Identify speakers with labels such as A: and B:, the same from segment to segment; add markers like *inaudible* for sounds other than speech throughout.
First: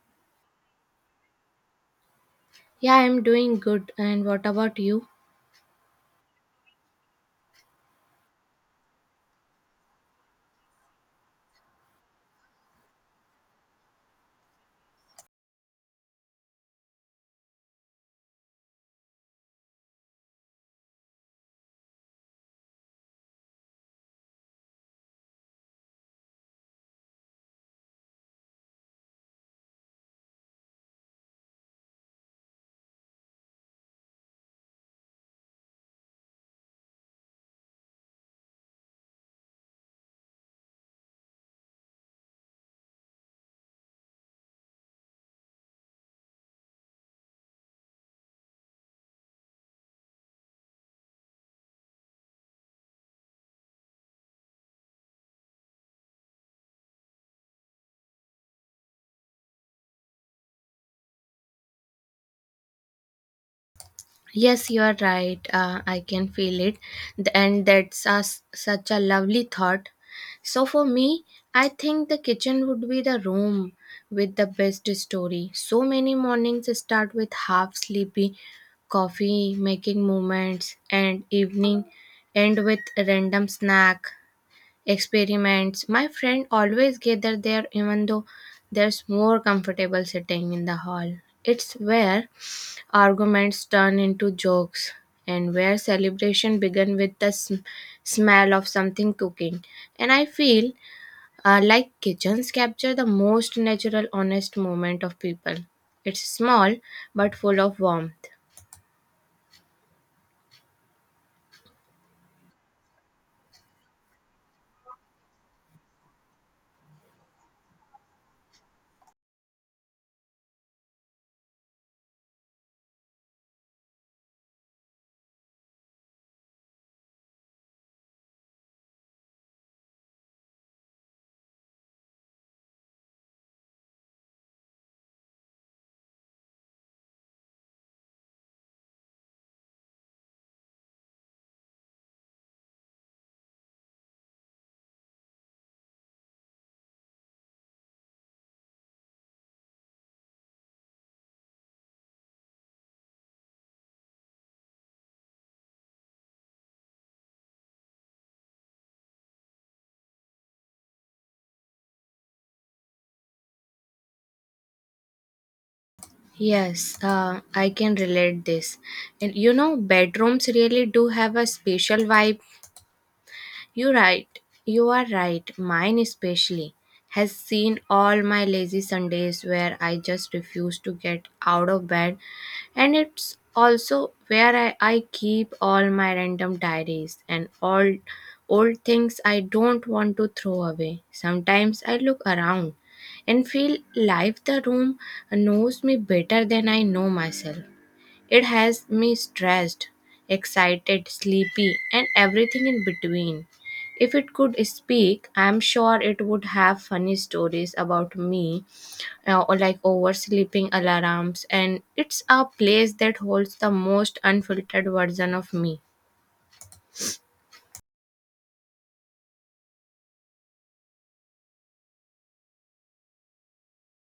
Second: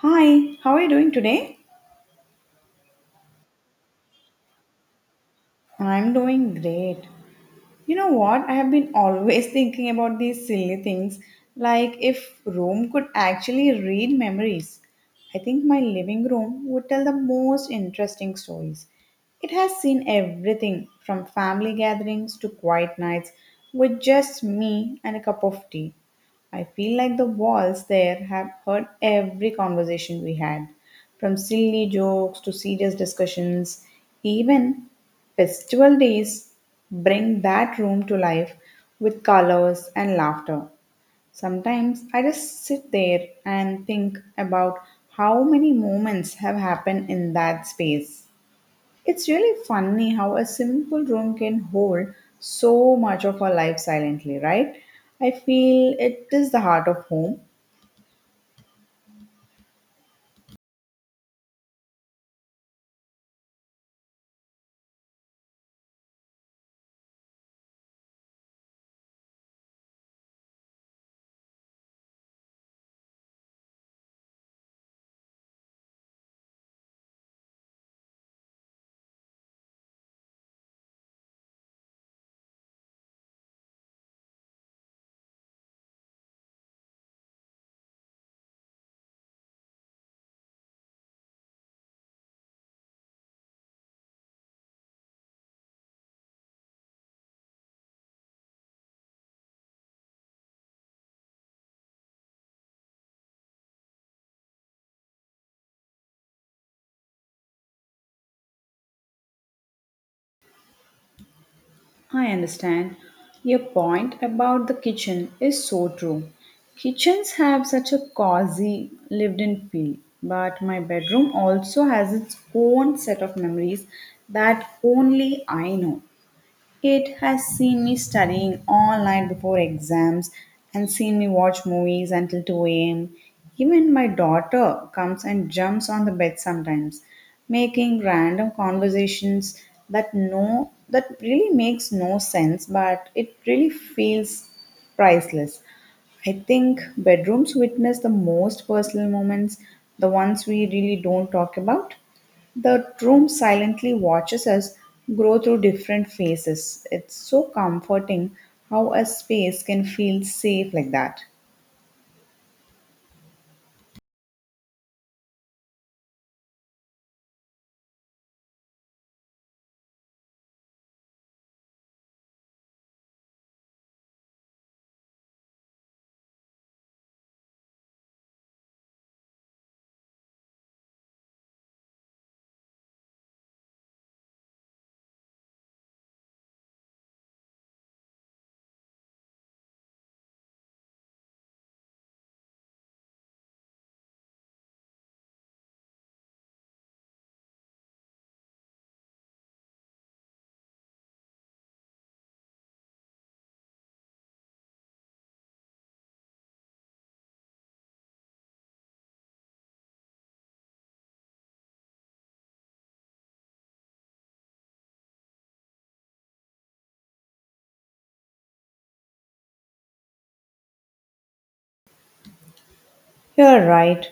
A: Hi, how are you doing today?
B: Yeah, I'm doing good. And what about you?
A: I'm doing great. You know what? I have been always *laughs* thinking about these silly things, like if Rome could actually read memories. I think my living room would tell the most interesting stories. It has seen everything from family gatherings to quiet nights with just me and a cup of tea. I feel like the walls there have heard every conversation we had, from silly jokes to serious discussions. Even festival days bring that room to life with colors and laughter. Sometimes I just sit there and think about how many moments have happened in that space. It's really funny how a simple room can hold so much of our life silently, right? I feel it is the heart of home.
B: Yes, you are right. I can feel it. Th- And that's a s Such a lovely thought. So, for me, I think the kitchen would be the room with the best story. So many mornings start with half sleepy coffee making moments, and evening end with a random snack experiments. My friend always gather there even though there's more comfortable sitting in the hall. It's where arguments turn into jokes and where celebration begin with the smell of something cooking. And I feel like kitchens capture the most natural honest moment of people. It's small but full of warmth.
A: I understand. Your point about the kitchen is so true. Kitchens have such a cozy, lived in feel, but my bedroom also has its own set of memories that only I know. It has seen me studying all night before exams and seen me watch movies until 2 a.m. Even my daughter comes and jumps on the bed sometimes, making random conversations that really makes no sense, but it really feels priceless. I think bedrooms witness the most personal moments, the ones we really don't talk about. The room silently watches us grow through different phases. It's so comforting how a space can feel safe like that.
B: Yes, I can relate this. And you know, bedrooms really do have a special vibe. You're right. You are right. Mine especially has seen all my lazy Sundays where I just refuse to get out of bed. And it's also where I keep all my random diaries and all old things I don't want to throw away. Sometimes I look around and feel like the room knows me better than I know myself. It has me stressed, excited, sleepy, and everything in between. If it could speak, I'm sure it would have funny stories about me, or like oversleeping alarms, and it's a place that holds the most unfiltered version of me.
A: You're right.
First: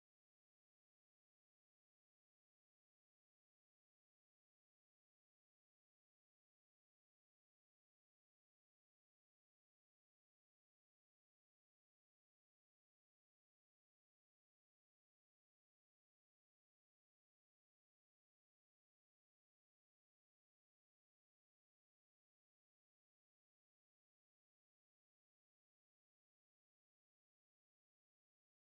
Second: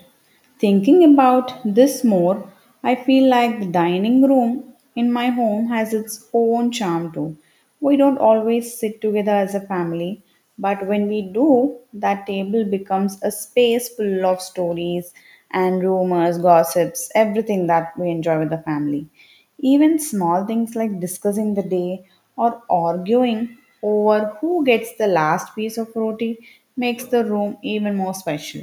A: Thinking about this more, I feel like the dining room in my home has its own charm too. We don't always sit together as a family, but when we do, that table becomes a space full of stories and rumors, gossips, everything that we enjoy with the family. Even small things like discussing the day or arguing over who gets the last piece of roti makes the room even more special.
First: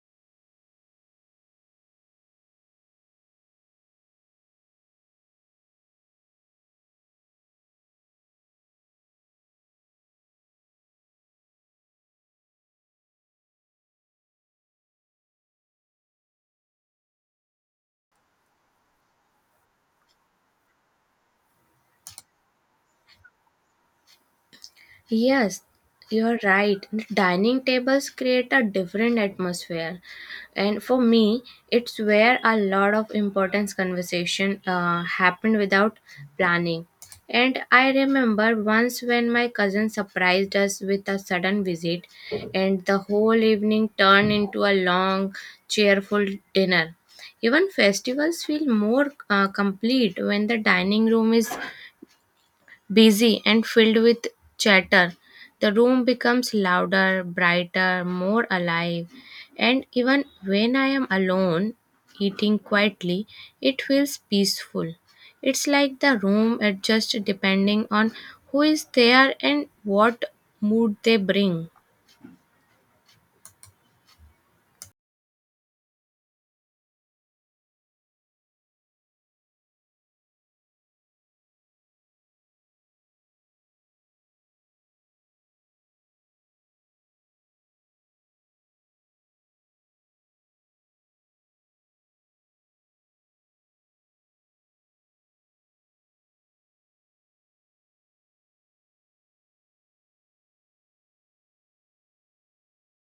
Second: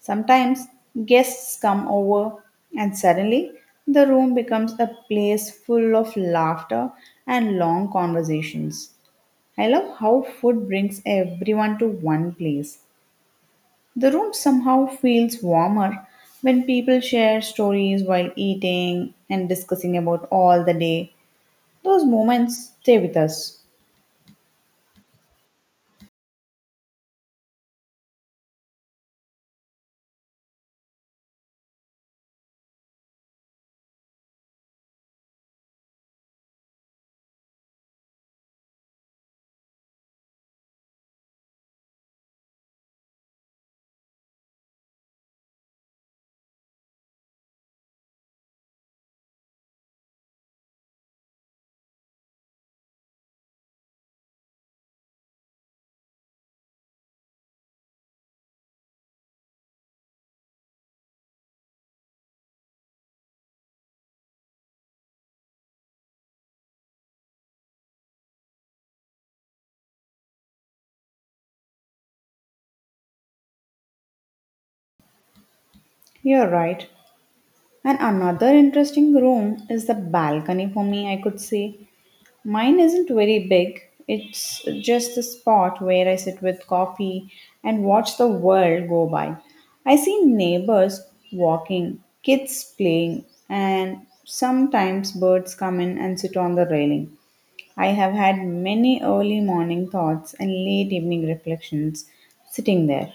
A: Sometimes guests come over, and suddenly the room becomes a place full of laughter and long conversations. I love how food brings everyone to one place. The room somehow feels warmer when people share stories while eating and discussing about all the day. Those moments stay with us.
B: Yes, you're right. The dining tables create a different atmosphere. And for me, it's where a lot of important conversation happened without planning. And I remember once when my cousin surprised us with a sudden visit, and the whole evening turned into a long, cheerful dinner. Even festivals feel more complete when the dining room is busy and filled with chatter. The room becomes louder, brighter, more alive, and even when I am alone eating quietly, it feels peaceful. It's like the room adjusts depending on who is there and what mood they bring.
A: You're right. And another interesting room is the balcony for me, I could say. Mine isn't very big. It's just a spot where I sit with coffee and watch the world go by. I see neighbors walking, kids playing, and sometimes birds come in and sit on the railing. I have had many early morning thoughts and late evening reflections sitting there.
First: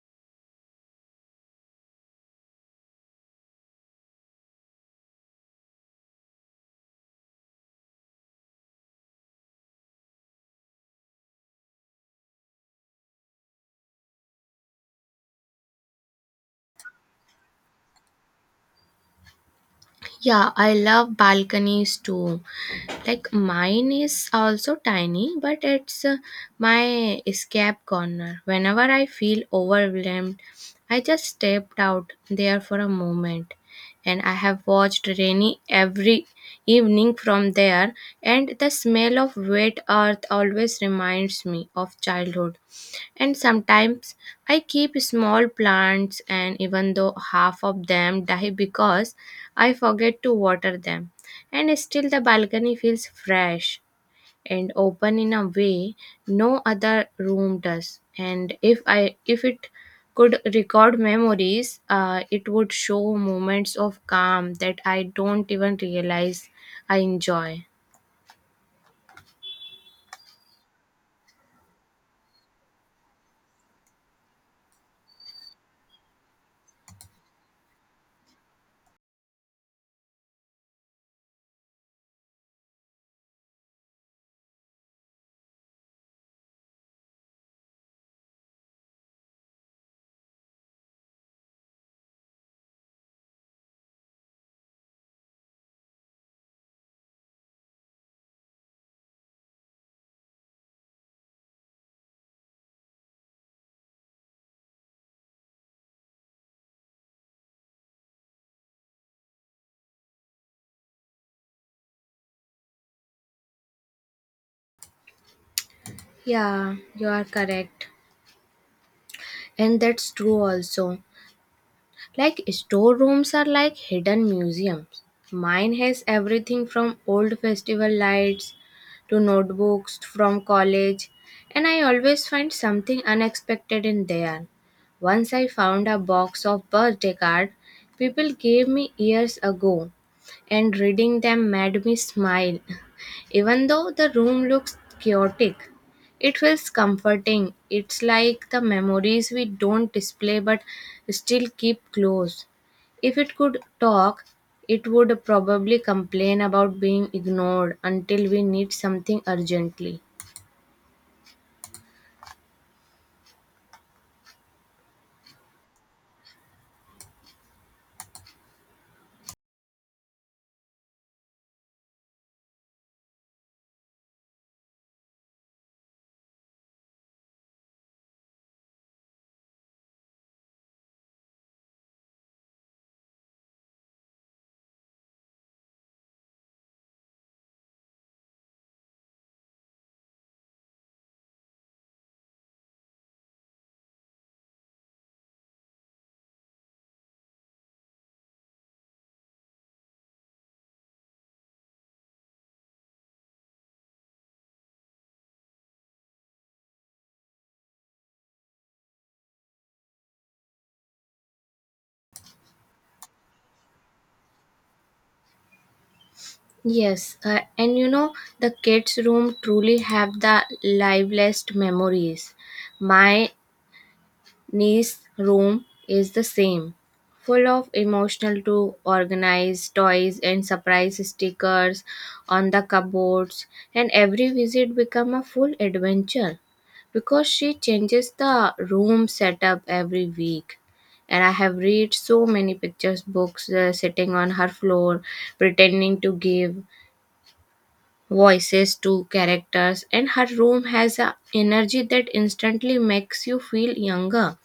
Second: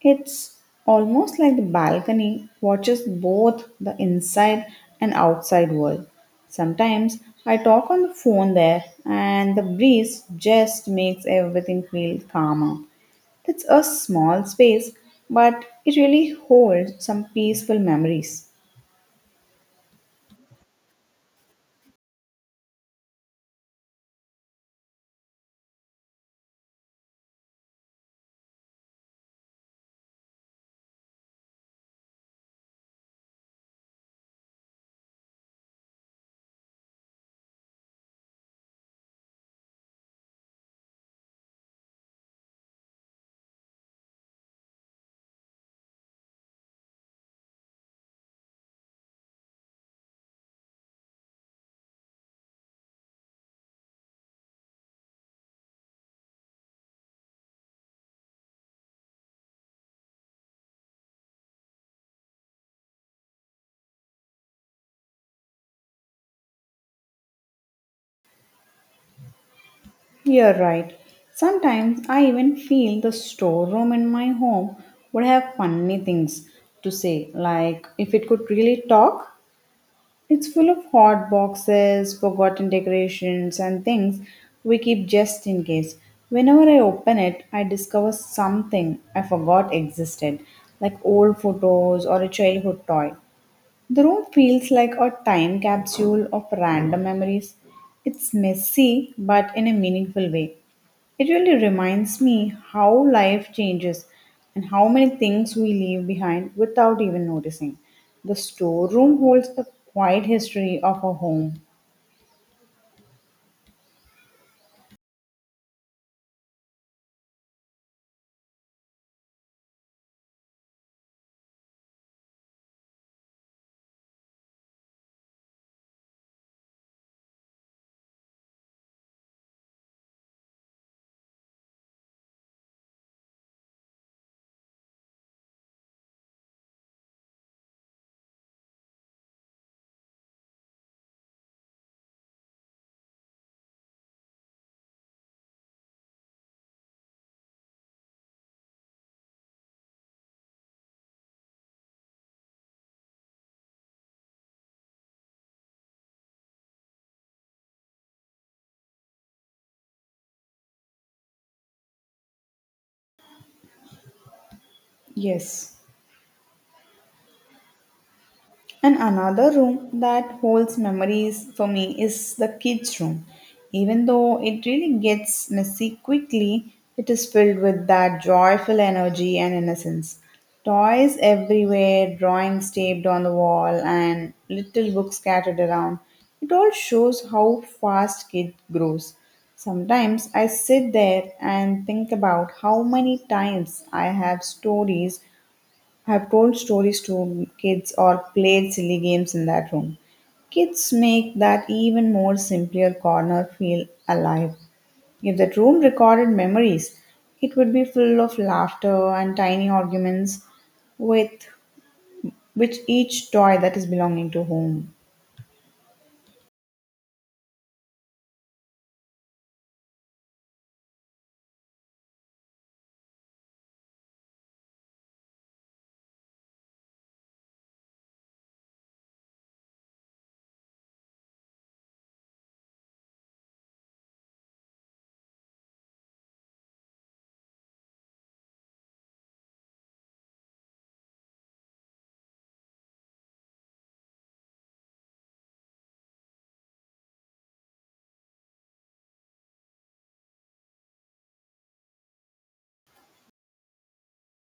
A: It's almost like the balcony watches both the inside and outside world. Sometimes I talk on the phone there, and the breeze just makes everything feel calmer. It's a small space, but it really holds some peaceful memories.
B: Yeah, I love balconies too. Like mine is also tiny, but it's my escape corner. Whenever I feel overwhelmed, I just stepped out there for a moment and I have watched rainy every evening from there and the smell of wet earth always reminds me of childhood and sometimes I keep small plants, and even though half of them die because I forget to water them, and still the balcony feels fresh and open in a way no other room does. And if it could record memories, it would show moments of calm that I don't even realize I enjoy.
A: You're right. Sometimes I even feel the storeroom in my home would have funny things to say, like if it could really talk. It's full of hot boxes, forgotten decorations, and things we keep just in case. Whenever I open it, I discover something I forgot existed, like old photos or a childhood toy. The room feels like a time capsule of random memories. It's messy, but in a meaningful way. It really reminds me how life changes and how many things we leave behind without even noticing. The storeroom holds a quiet history of our home.
B: Yeah, you are correct. And that's true also. Like storerooms are like hidden museums. Mine has everything from old festival lights to notebooks from college, and I always find something unexpected in there. Once I found a box of birthday cards people gave me years ago, and reading them made me smile even though the room looks chaotic, it feels comforting. It's like the memories we don't display but still keep close. If it could talk, it would probably complain about being ignored until we need something urgently.
A: Yes. And another room that holds memories for me is the kids' room. Even though it really gets messy quickly, it is filled with that joyful energy and innocence. Toys everywhere, drawings taped on the wall, and little books scattered around. It all shows how fast kid grows. Sometimes I sit there and think about how many times I have stories I've told stories to kids or played silly games in that room. Kids make that even more simpler corner feel alive. If that room recorded memories, it would be full of laughter and tiny arguments with which each toy that is belonging to home.
B: Yes, and you know, the kids' room truly have the liveliest memories. My Niece's room is the same, full of emotional to organized toys and surprise stickers on the cupboards, and every visit becomes a full adventure because she changes the room setup every week. And I have read so many pictures books sitting on her floor, pretending to give voices to characters, and her room has a energy that instantly makes you feel younger.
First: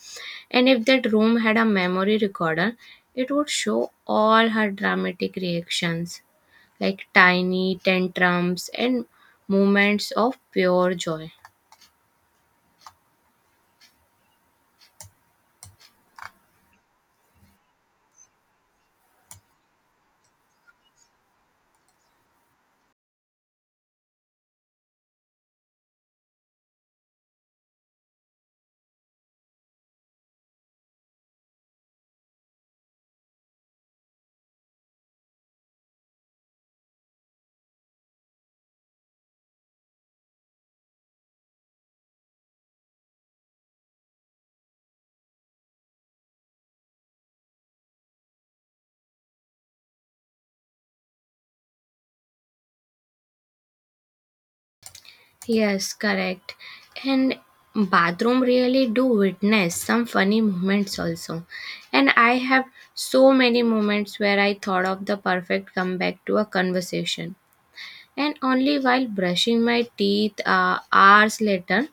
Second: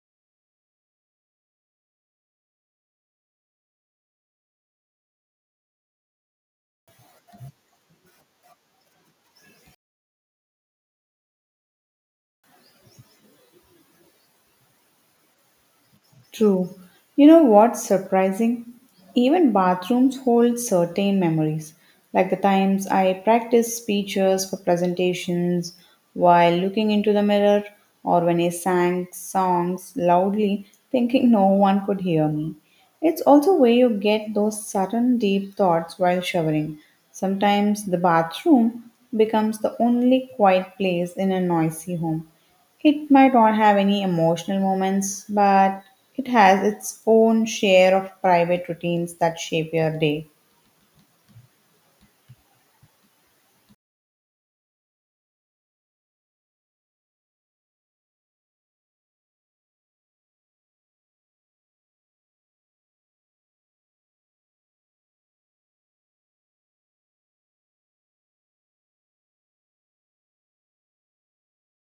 B: And if that room had a memory recorder, it would show all her dramatic reactions, like tiny tantrums and moments of pure joy.
A: True. You know what's surprising? Even bathrooms hold certain memories, like the times I practiced speeches for presentations while looking into the mirror, or when I sang songs loudly thinking no one could hear me. It's also where you get those sudden deep thoughts while showering. Sometimes the bathroom becomes the only quiet place in a noisy home. It might not have any emotional moments, but it has its own share of private routines that shape your day.
B: Yes, correct. And bathroom really do witness some funny moments also. And I have so many moments where I thought of the perfect comeback to a conversation. And only while brushing my teeth hours later,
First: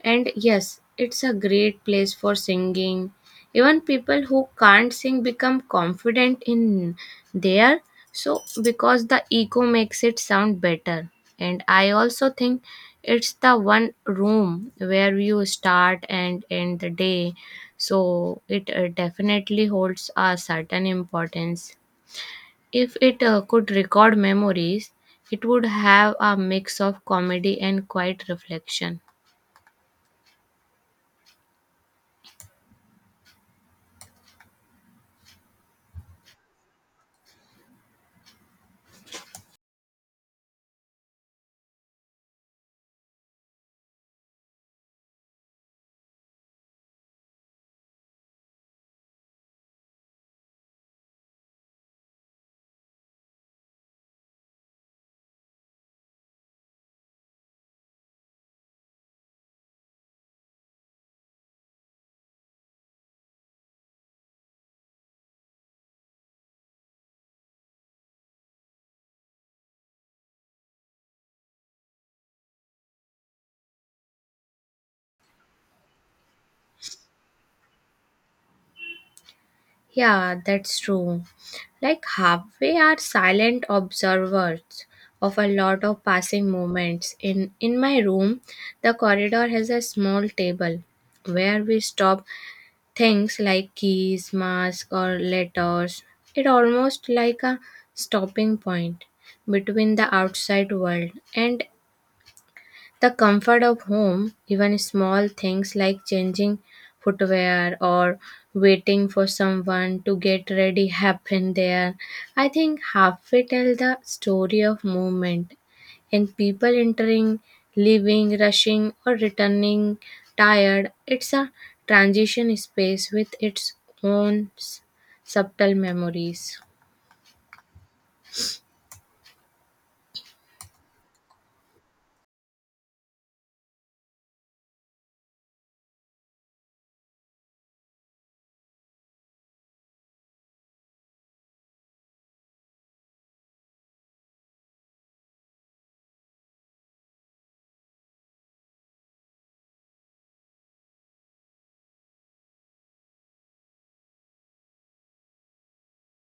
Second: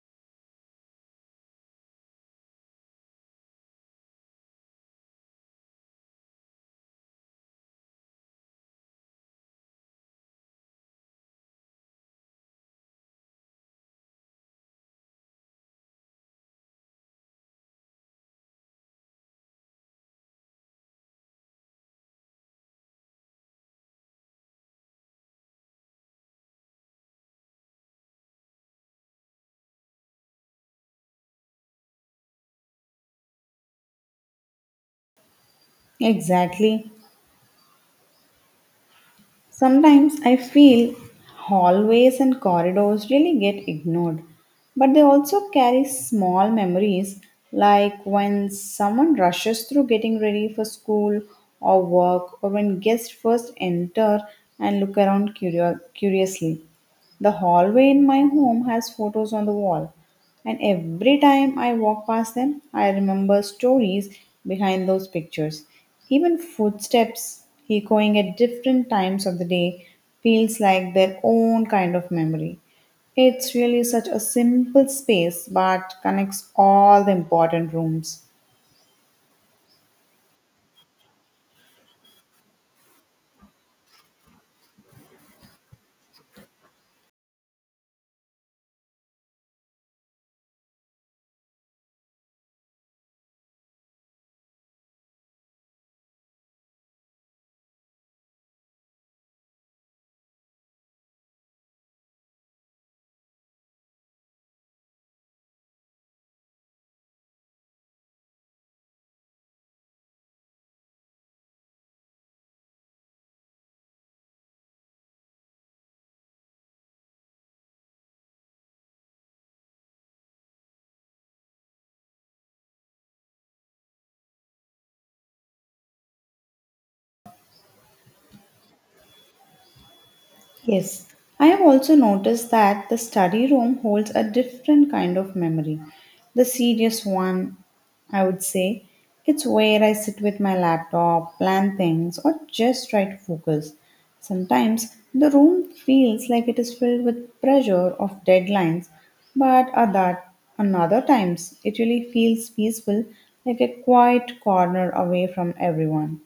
B: and yes, it's a great place for singing. Even people who can't sing become confident in there. So, because the echo makes it sound better. And I also think it's the one room where you start and end the day. So, it definitely holds a certain importance. If it could record memories, it would have a mix of comedy and quiet reflection.
A: Exactly. Sometimes I feel hallways and corridors really get ignored, but they also carry small memories like when someone rushes through getting ready for school or work, or when guests first enter and look around curiously. The hallway in my home has photos on the wall, and every time I walk past them, I remember stories behind those pictures. Even footsteps echoing at different times of the day feels like their own kind of memory. It's really such a simple space but connects all the important rooms.
B: Yeah, that's true. Like halfway are silent observers of a lot of passing moments. In my room, the corridor has a small table where we stop things like keys, mask or letters. It almost like a stopping point between the outside world and the comfort of home, even small things like changing footwear or waiting for someone to get ready, happen there. I think halfway tell the story of movement and people entering, leaving, rushing, or returning tired. It's a transition space with its own subtle memories.
A: Yes, I have also noticed that the study room holds a different kind of memory. The serious one, I would say. It's where I sit with my laptop, plan things, or just try to focus. Sometimes the room feels like it is filled with pressure of deadlines, but another times it really feels peaceful, like a quiet corner away from everyone.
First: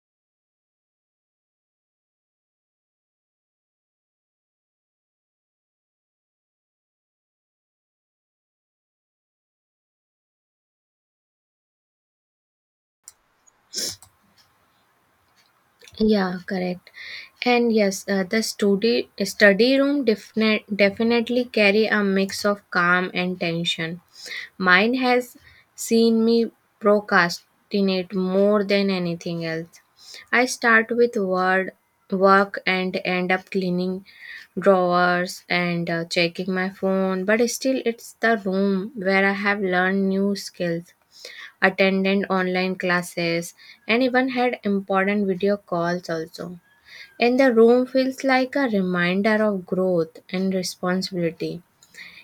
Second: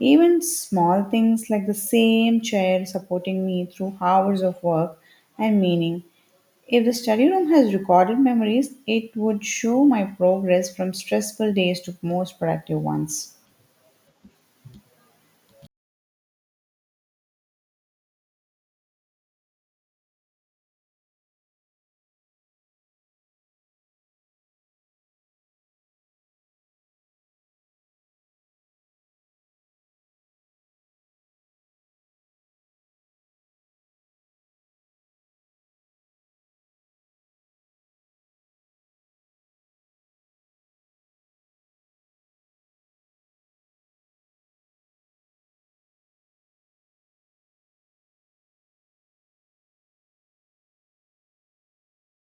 A: Even small things like the same chair supporting me through hours of work and meaning. If the study room has recorded memories, it would show my progress from stressful days to most productive ones.
B: Yeah, correct. And yes, the study room definitely carry a mix of calm and tension. Mine has seen me procrastinate more than anything else. I start with word work and end up cleaning drawers and checking my phone, but still it's the room where I have learned new skills attended online classes, and even had important video calls also. And the room feels like a reminder of growth and responsibility.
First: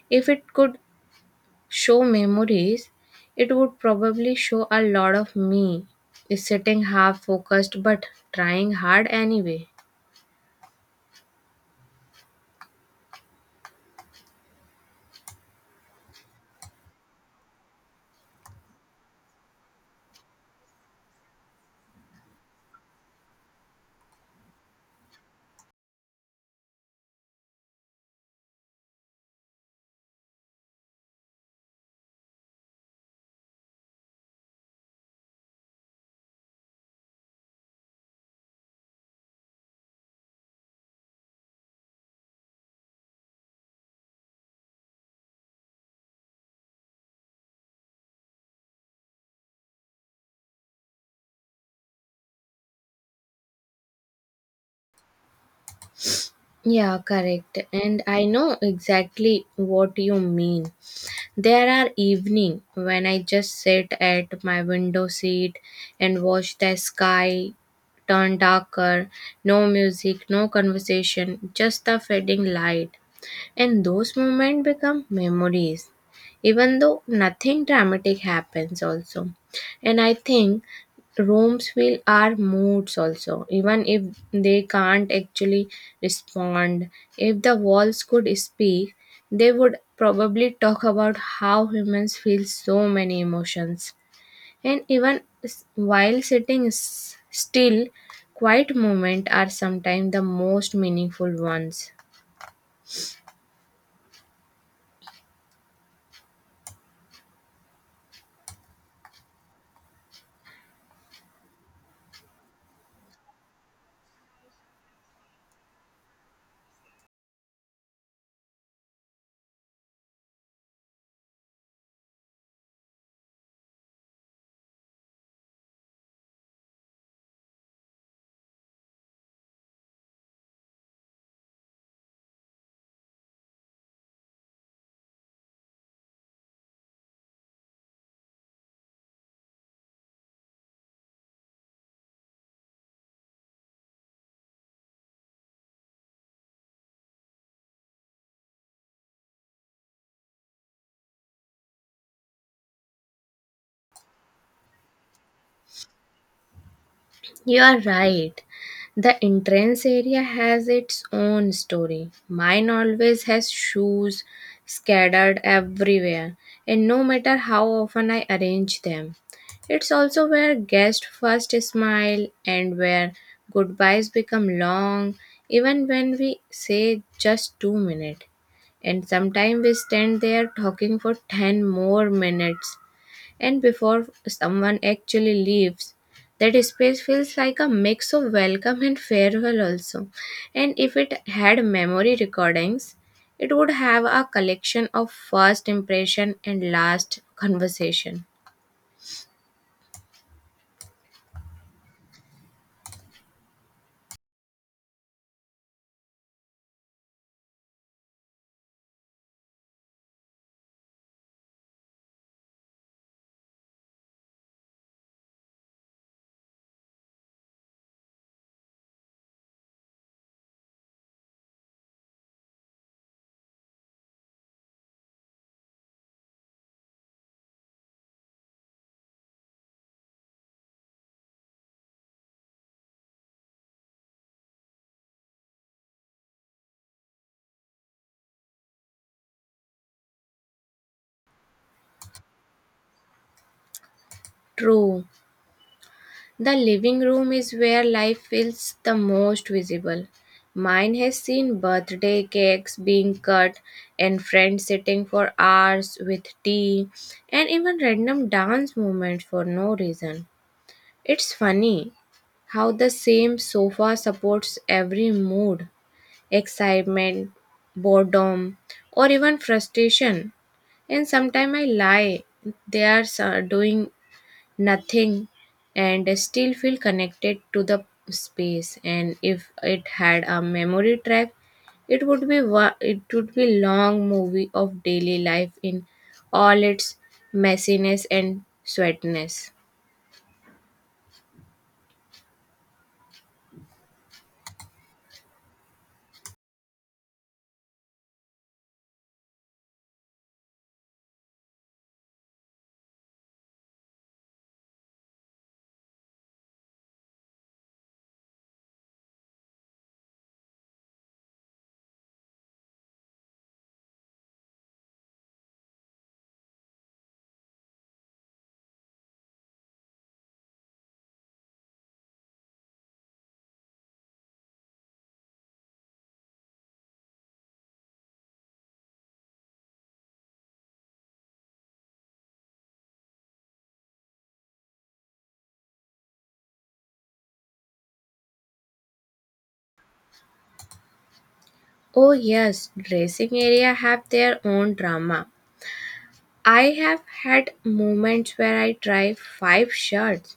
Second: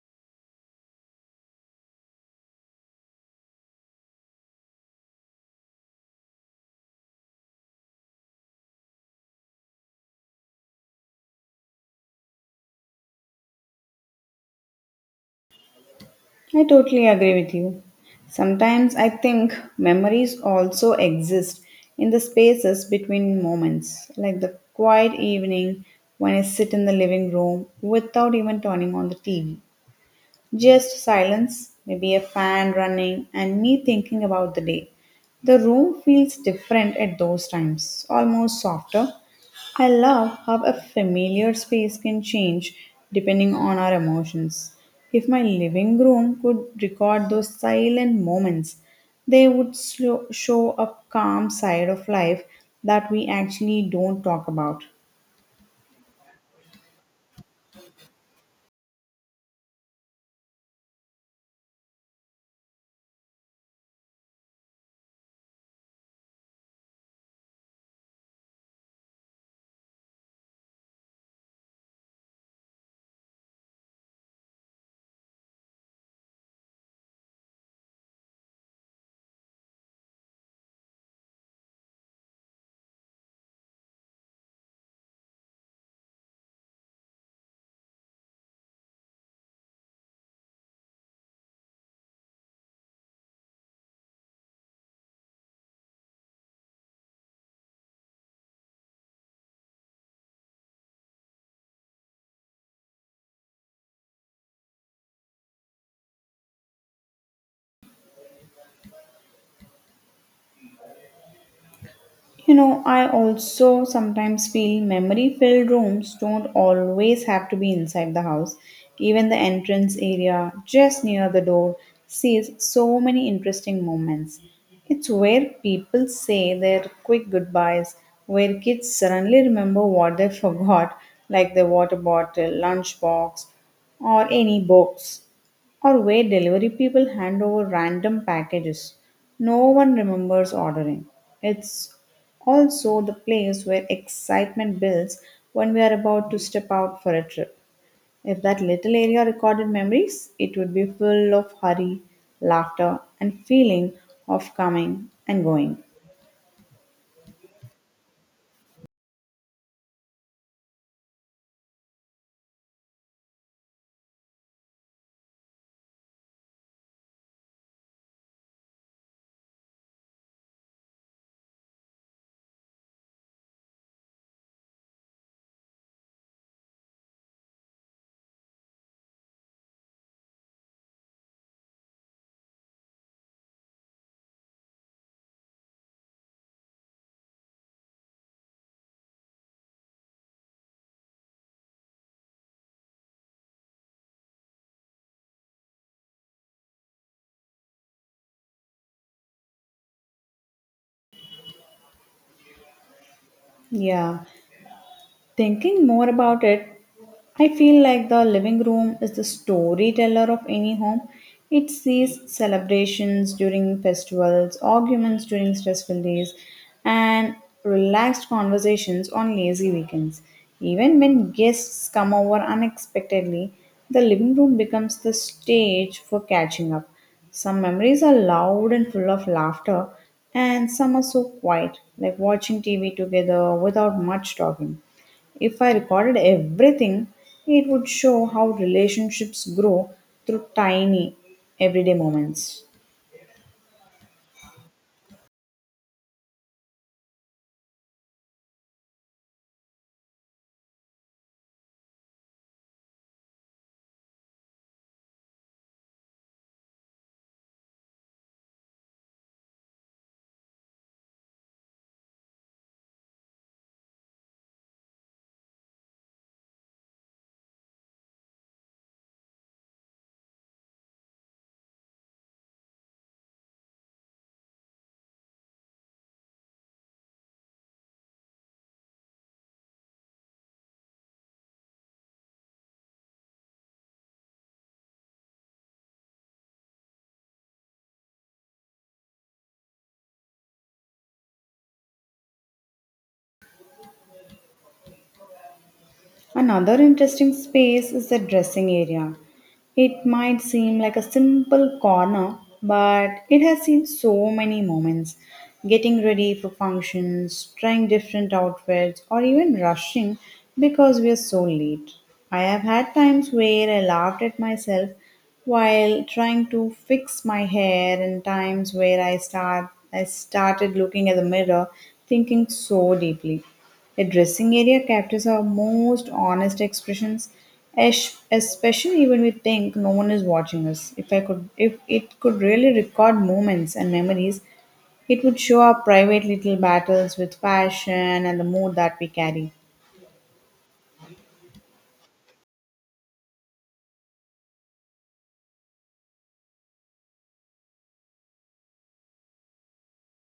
B: If it could show memories, it would probably show a lot of me sitting half focused but trying hard anyway.
A: I totally agree with you. Sometimes I think memories also exist in the spaces between moments, like the quiet evening when I sit in the living room without even turning on the TV, just silence, maybe a fan running, and me thinking about the day. The room feels different at those times, almost softer. I love how a familiar space can change depending on our emotions. If my living room could record those silent moments, they would show a calm side of life that we actually don't talk about.
B: Yeah, correct. And I know exactly what you mean. There are evening when I just sit at my window seat and watch the sky turn darker, no music, no conversation, just the fading light and those moments become memories, even though nothing dramatic happens, also. And I think rooms feel our moods also, even if they can't actually respond. If the walls could speak, they would probably talk about how humans feel so many emotions. And even while sitting still, quiet moments are sometimes the most meaningful ones.
A: You know, I also sometimes feel memory filled rooms don't always have to be inside the house. Even the entrance area, just near the door, sees so many interesting moments. It's where people say their quick goodbyes, where kids suddenly remember what they *laughs* forgot, like their water bottle, lunchbox, or any books, or where delivery people hand over random packages no one remembers ordering. It's also the place where excitement builds when we are about to step out for a trip. If that little area recorded memories, it would be full of hurry, laughter, and feeling of coming and going.
B: You are right. The entrance area has its own story. Mine always has shoes scattered everywhere, and no matter how often I arrange them. It's also where guests first smile and where goodbyes become long, even when we say just 2 minutes. And sometimes we stand there talking for 10 more minutes and before someone actually leaves, that space feels like a mix of welcome and farewell, also. And if it had memory recordings, it would have a collection of first impression and last conversation.
A: Yeah. Thinking more about it, I feel like the living room is the storyteller of any home. It sees celebrations during festivals, arguments during stressful days, and relaxed conversations on lazy weekends. Even when guests come over unexpectedly, the living room becomes the stage for catching up. Some memories are loud and full of laughter, and some are so quiet, like watching TV together without much talking. If I recorded everything, it would show how relationships grow through tiny everyday moments.
B: True. The living room is where life feels the most visible. Mine has seen birthday cakes being cut and friends sitting for hours with tea and even random dance movements for no reason. It's funny how the same sofa supports every mood excitement, boredom, or even frustration. And sometimes I lie, they are doing nothing and still feel connected to the space. And if it had a memory track, it would be long movie of daily life in all its messiness and sweatness.
A: Another interesting space is the dressing area. It might seem like a simple corner, but it has seen so many moments. Getting ready for functions, trying different outfits, or even rushing because we are so late. I have had times where I laughed at myself while trying to fix my hair and times where I started looking at the mirror thinking so deeply. A dressing area captures our most honest expressions, especially when we think no one is watching us. If it could really record moments and memories, it would show our private little battles with fashion and the mood that we carry.
B: Oh yes, dressing area have their own drama. I have had moments where I tried five shirts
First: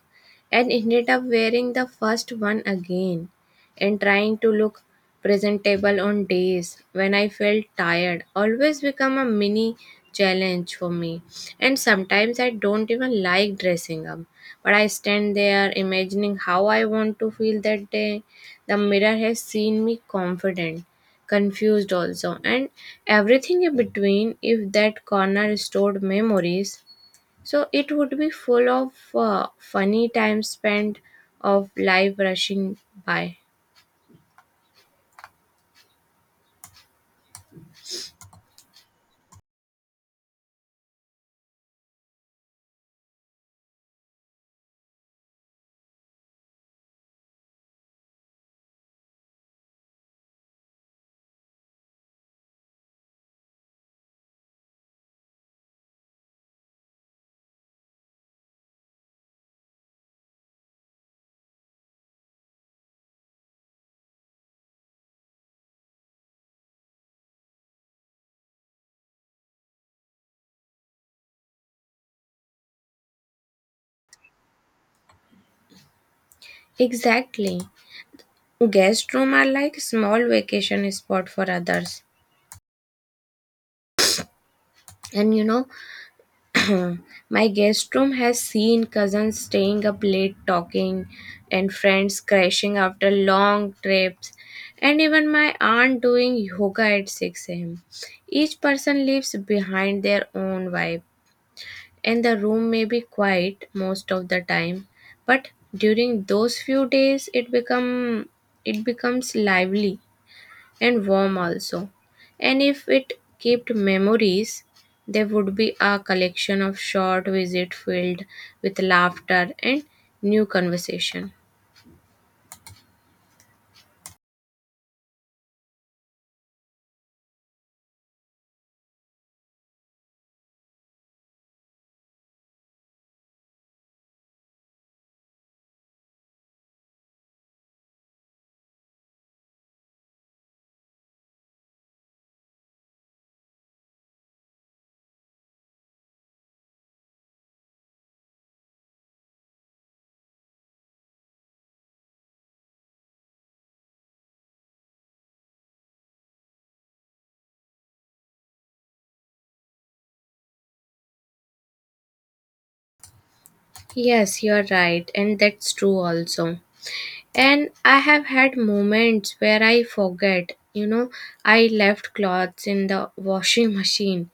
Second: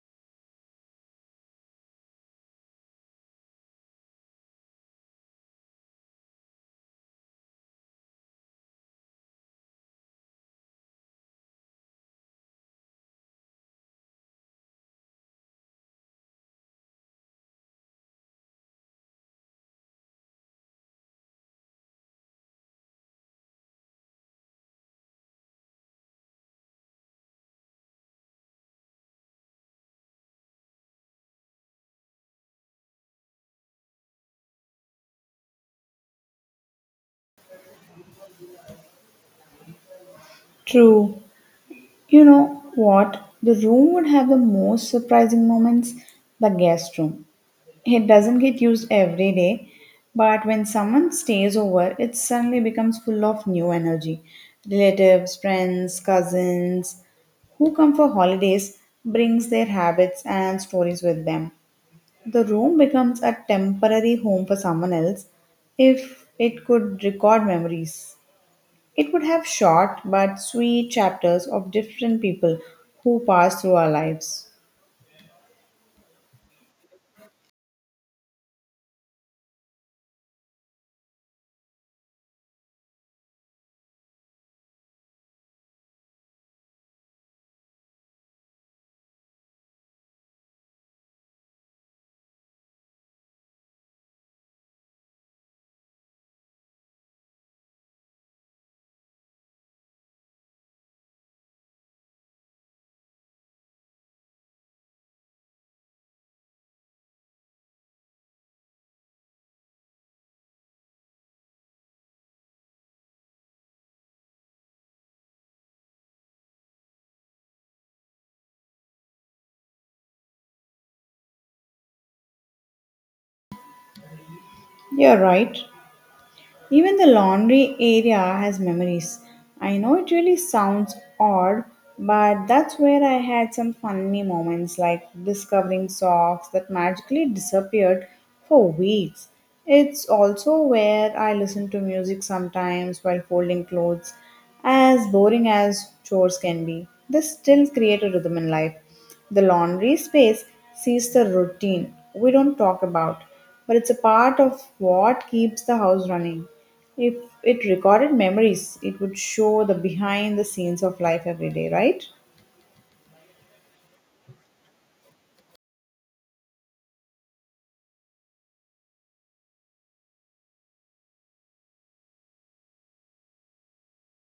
B: and ended up wearing the first one again and trying to look presentable on days when I felt tired always become a mini challenge for me and sometimes I don't even like dressing up but I stand there imagining how I want to feel that day the mirror has seen me confident confused also and everything in between if that corner stored memories so it would be full of funny time spent of life rushing by.
A: True. You know what? The room would have the most surprising moments, the guest room. It doesn't get used every day, but when someone stays over, it suddenly becomes full of new energy. Relatives, friends, cousins who come for holidays brings their habits and stories with them. The room becomes a temporary home for someone else. If it could record memories, it would have short but sweet chapters of different people who pass through our lives.
B: Exactly, guest room are like small vacation spot for others and you know, *clears throat* my guest room has seen cousins staying up late talking and friends crashing after long trips, and even my aunt doing yoga at 6 am. Each person leaves behind their own vibe, and the room may be quiet most of the time, but during those few days it becomes lively and warm also. And if it kept memories, there would be a collection of short visits filled with laughter and new conversation.
A: You're right. Even the laundry area has memories. I know it really sounds odd, but that's where I had some funny moments like discovering socks that magically disappeared for weeks. It's also where I listen to music sometimes while folding clothes. As boring as chores can be, they still create a rhythm in life. The laundry space sees the routine we don't talk about, but it's a part of what keeps the house running. If it recorded memories, it would show the behind the scenes of life every day, right?
B: Yes, you're right, and that's true also. And I have had moments where I forget, you know, I left clothes in the washing machine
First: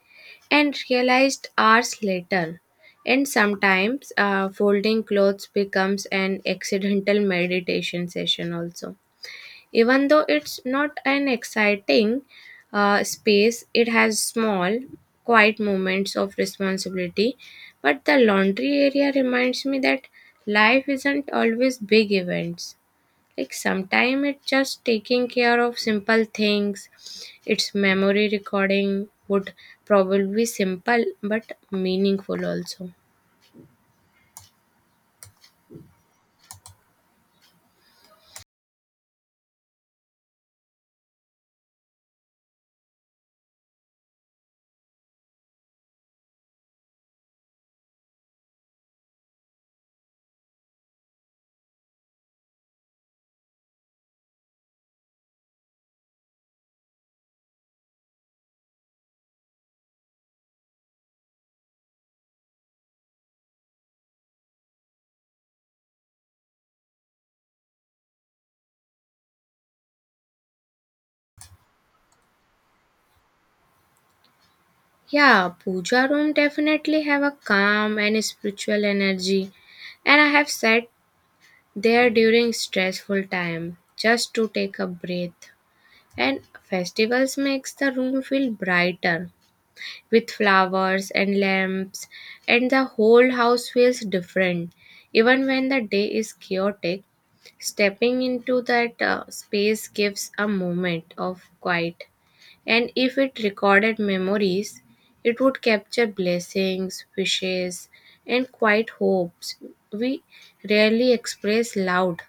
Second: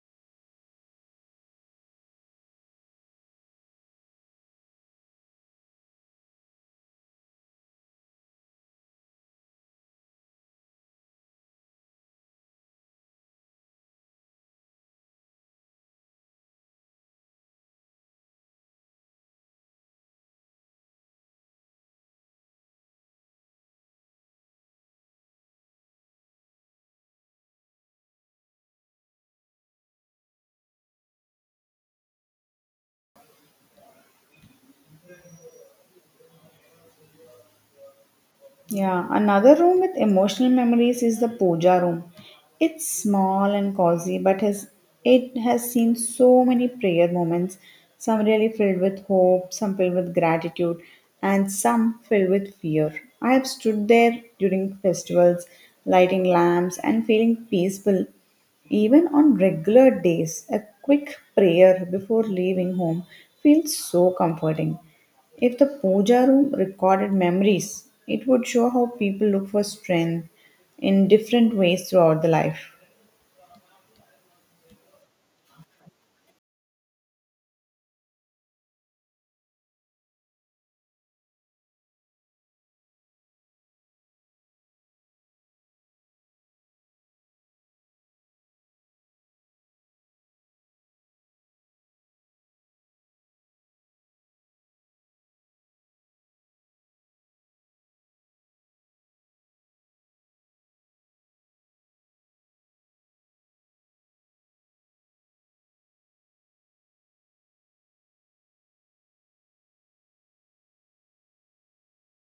B: and realized hours later. And sometimes folding clothes becomes an accidental *laughs* meditation session also. Even though it's not an exciting space, it has small, quiet moments of responsibility. But the laundry area reminds me that life isn't always big events. Like sometimes it's just taking care of simple things. Its memory recording would probably be simple but meaningful also.
A: Yeah, another room with emotional memories is the puja room. It's small and cozy, but has it has seen so many prayer moments, some really filled with hope, some filled with gratitude, and some filled with fear. I have stood there during festivals, lighting lamps and feeling peaceful. Even on regular days, a quick prayer before leaving home feels so comforting. If the puja room recorded memories, it would show how people look for strength in different ways throughout the life.
B: Yeah, puja room definitely have a calm and spiritual energy and I have sat there during stressful time just to take a breath and festivals makes the room feel brighter with flowers and lamps and the whole house feels different even when the day is chaotic stepping into that space gives a moment of quiet and if it recorded memories it would capture blessings wishes and quiet hopes we rarely express loud.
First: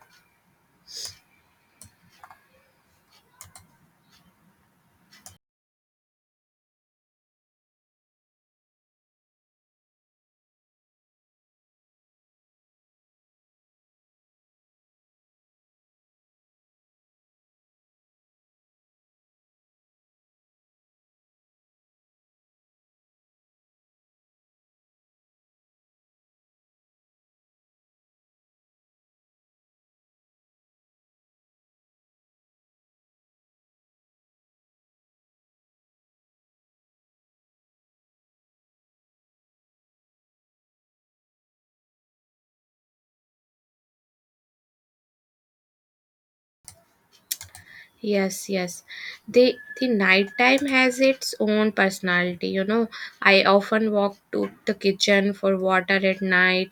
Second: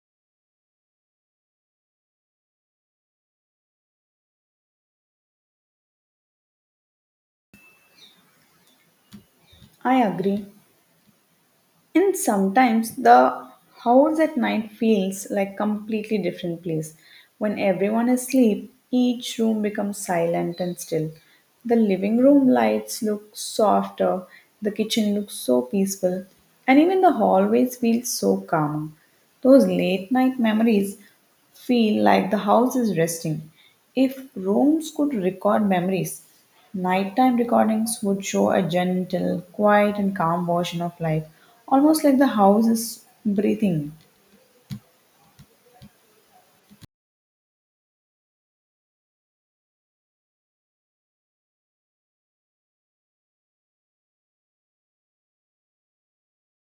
A: I agree. And sometimes the house at night feels like completely different place. When everyone is asleep, each room becomes silent and still. The living room lights look softer, the kitchen looks so peaceful, and even the hallways feel so calmer. Those late night memories feel like the house is resting. If rooms could record memories, nighttime recordings would show a gentle, quiet, and calm version of life, almost like the house is breathing.
B: Yes, yes. The nighttime has its own personality, you know. I often walk to the kitchen for water at night,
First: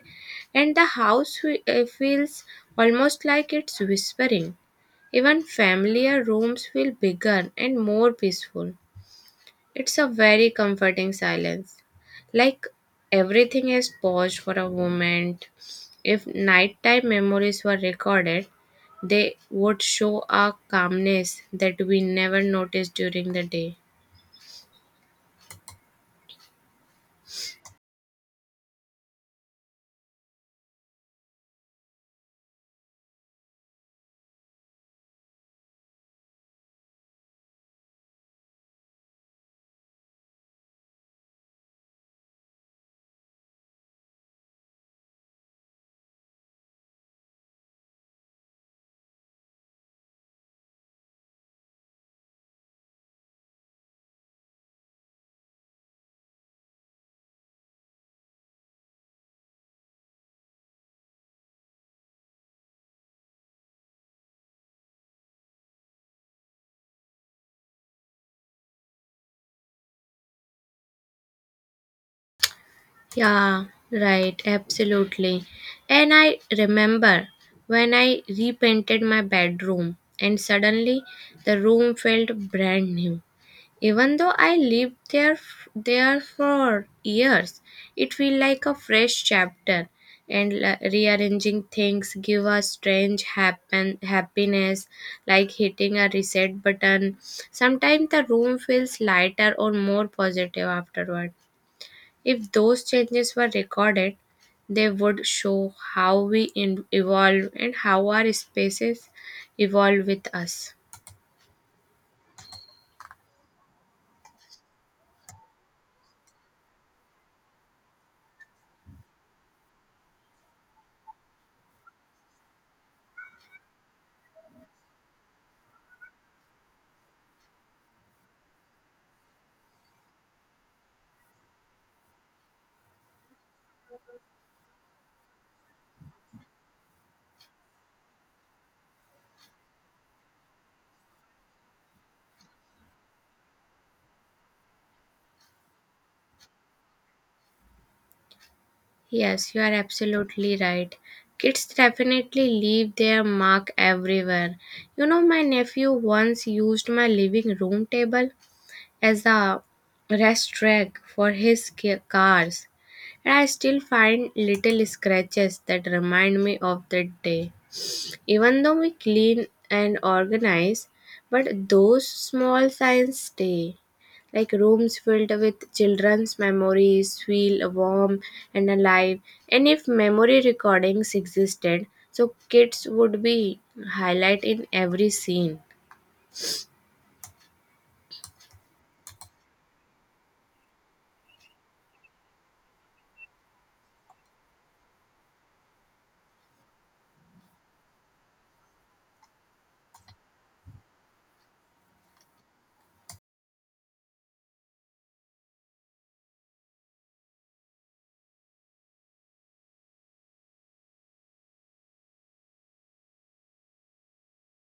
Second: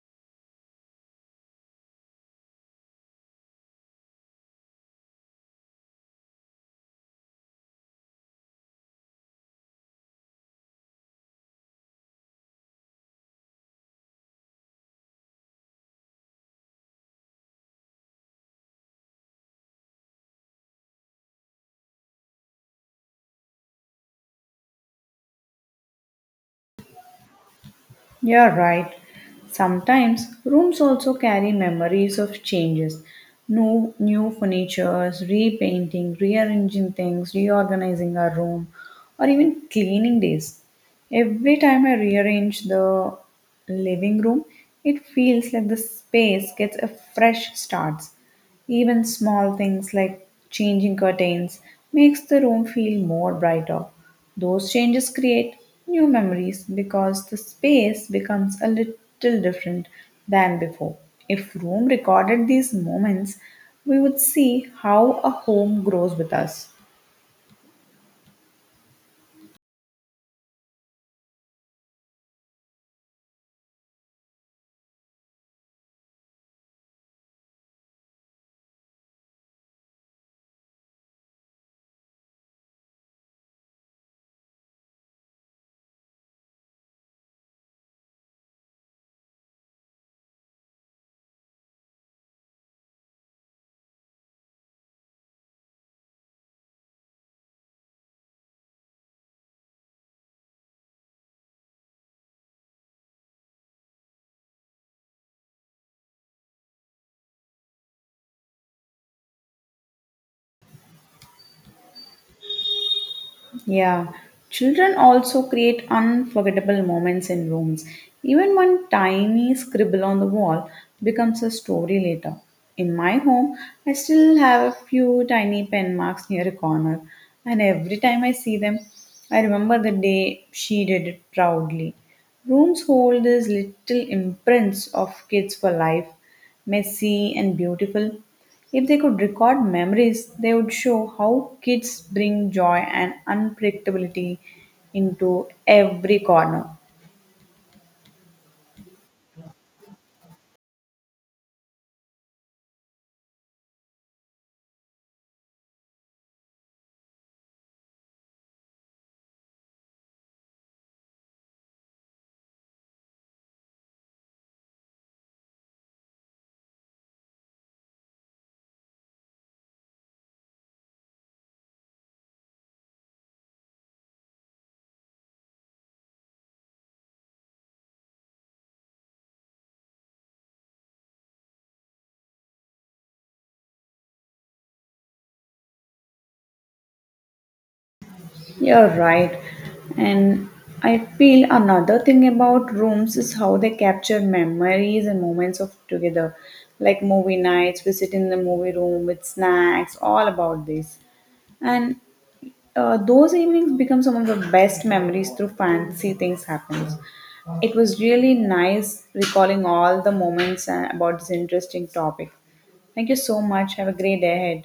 B: and the house feels almost like it's whispering. Even familiar rooms feel bigger and more peaceful. It's a very comforting silence. Like everything is paused for a moment. If nighttime memories were recorded, they would show a calmness that we never noticed during the day.
A: You're right. Sometimes rooms also carry memories of changes. New furnitures, repainting, rearranging things, reorganizing our room, or even cleaning days. Every time I rearrange the living room, it feels like the space gets a fresh start. Even small things like changing curtains makes the room feel more brighter. Those changes create new memories because the space becomes a little different than before. If room recorded these moments, we would see how a home grows with us.
B: Yeah, right, absolutely. And I remember when I repainted my bedroom, and suddenly the room felt brand new. Even though I lived there f- there for years, it feels like a fresh chapter. And rearranging things give a strange happen happiness, like hitting a reset button. Sometimes the room feels lighter or more positive afterward. If those changes were recorded, they would show how we evolve and how our spaces evolve with us.
A: Yeah, children also create unforgettable moments in rooms. Even one tiny scribble on the wall becomes a story later. In my home, I still have a few tiny pen marks near a corner, and every time I see them, I remember the day she did it proudly. Rooms hold these little imprints of kids for life, messy and beautiful. If they could record memories, they would show how kids bring joy and unpredictability into every corner.
B: Yes, you are absolutely right. Kids definitely leave their mark everywhere. You know, my nephew once used my living room table as a rest rack for his cars, and I still find little scratches that remind me of that day even though we clean and organize but those small signs stay like rooms filled with children's memories feel warm and alive and if memory recordings existed so kids would be highlight in every scene.
A: You're right. And I feel another thing about rooms is how they capture memories and moments of together. Like movie nights, we sit in the movie room with snacks, all about this, and those evenings become some of the best memories through fancy things happens. It was really nice recalling all the moments about this interesting topic. Thank you so much. Have a great day ahead.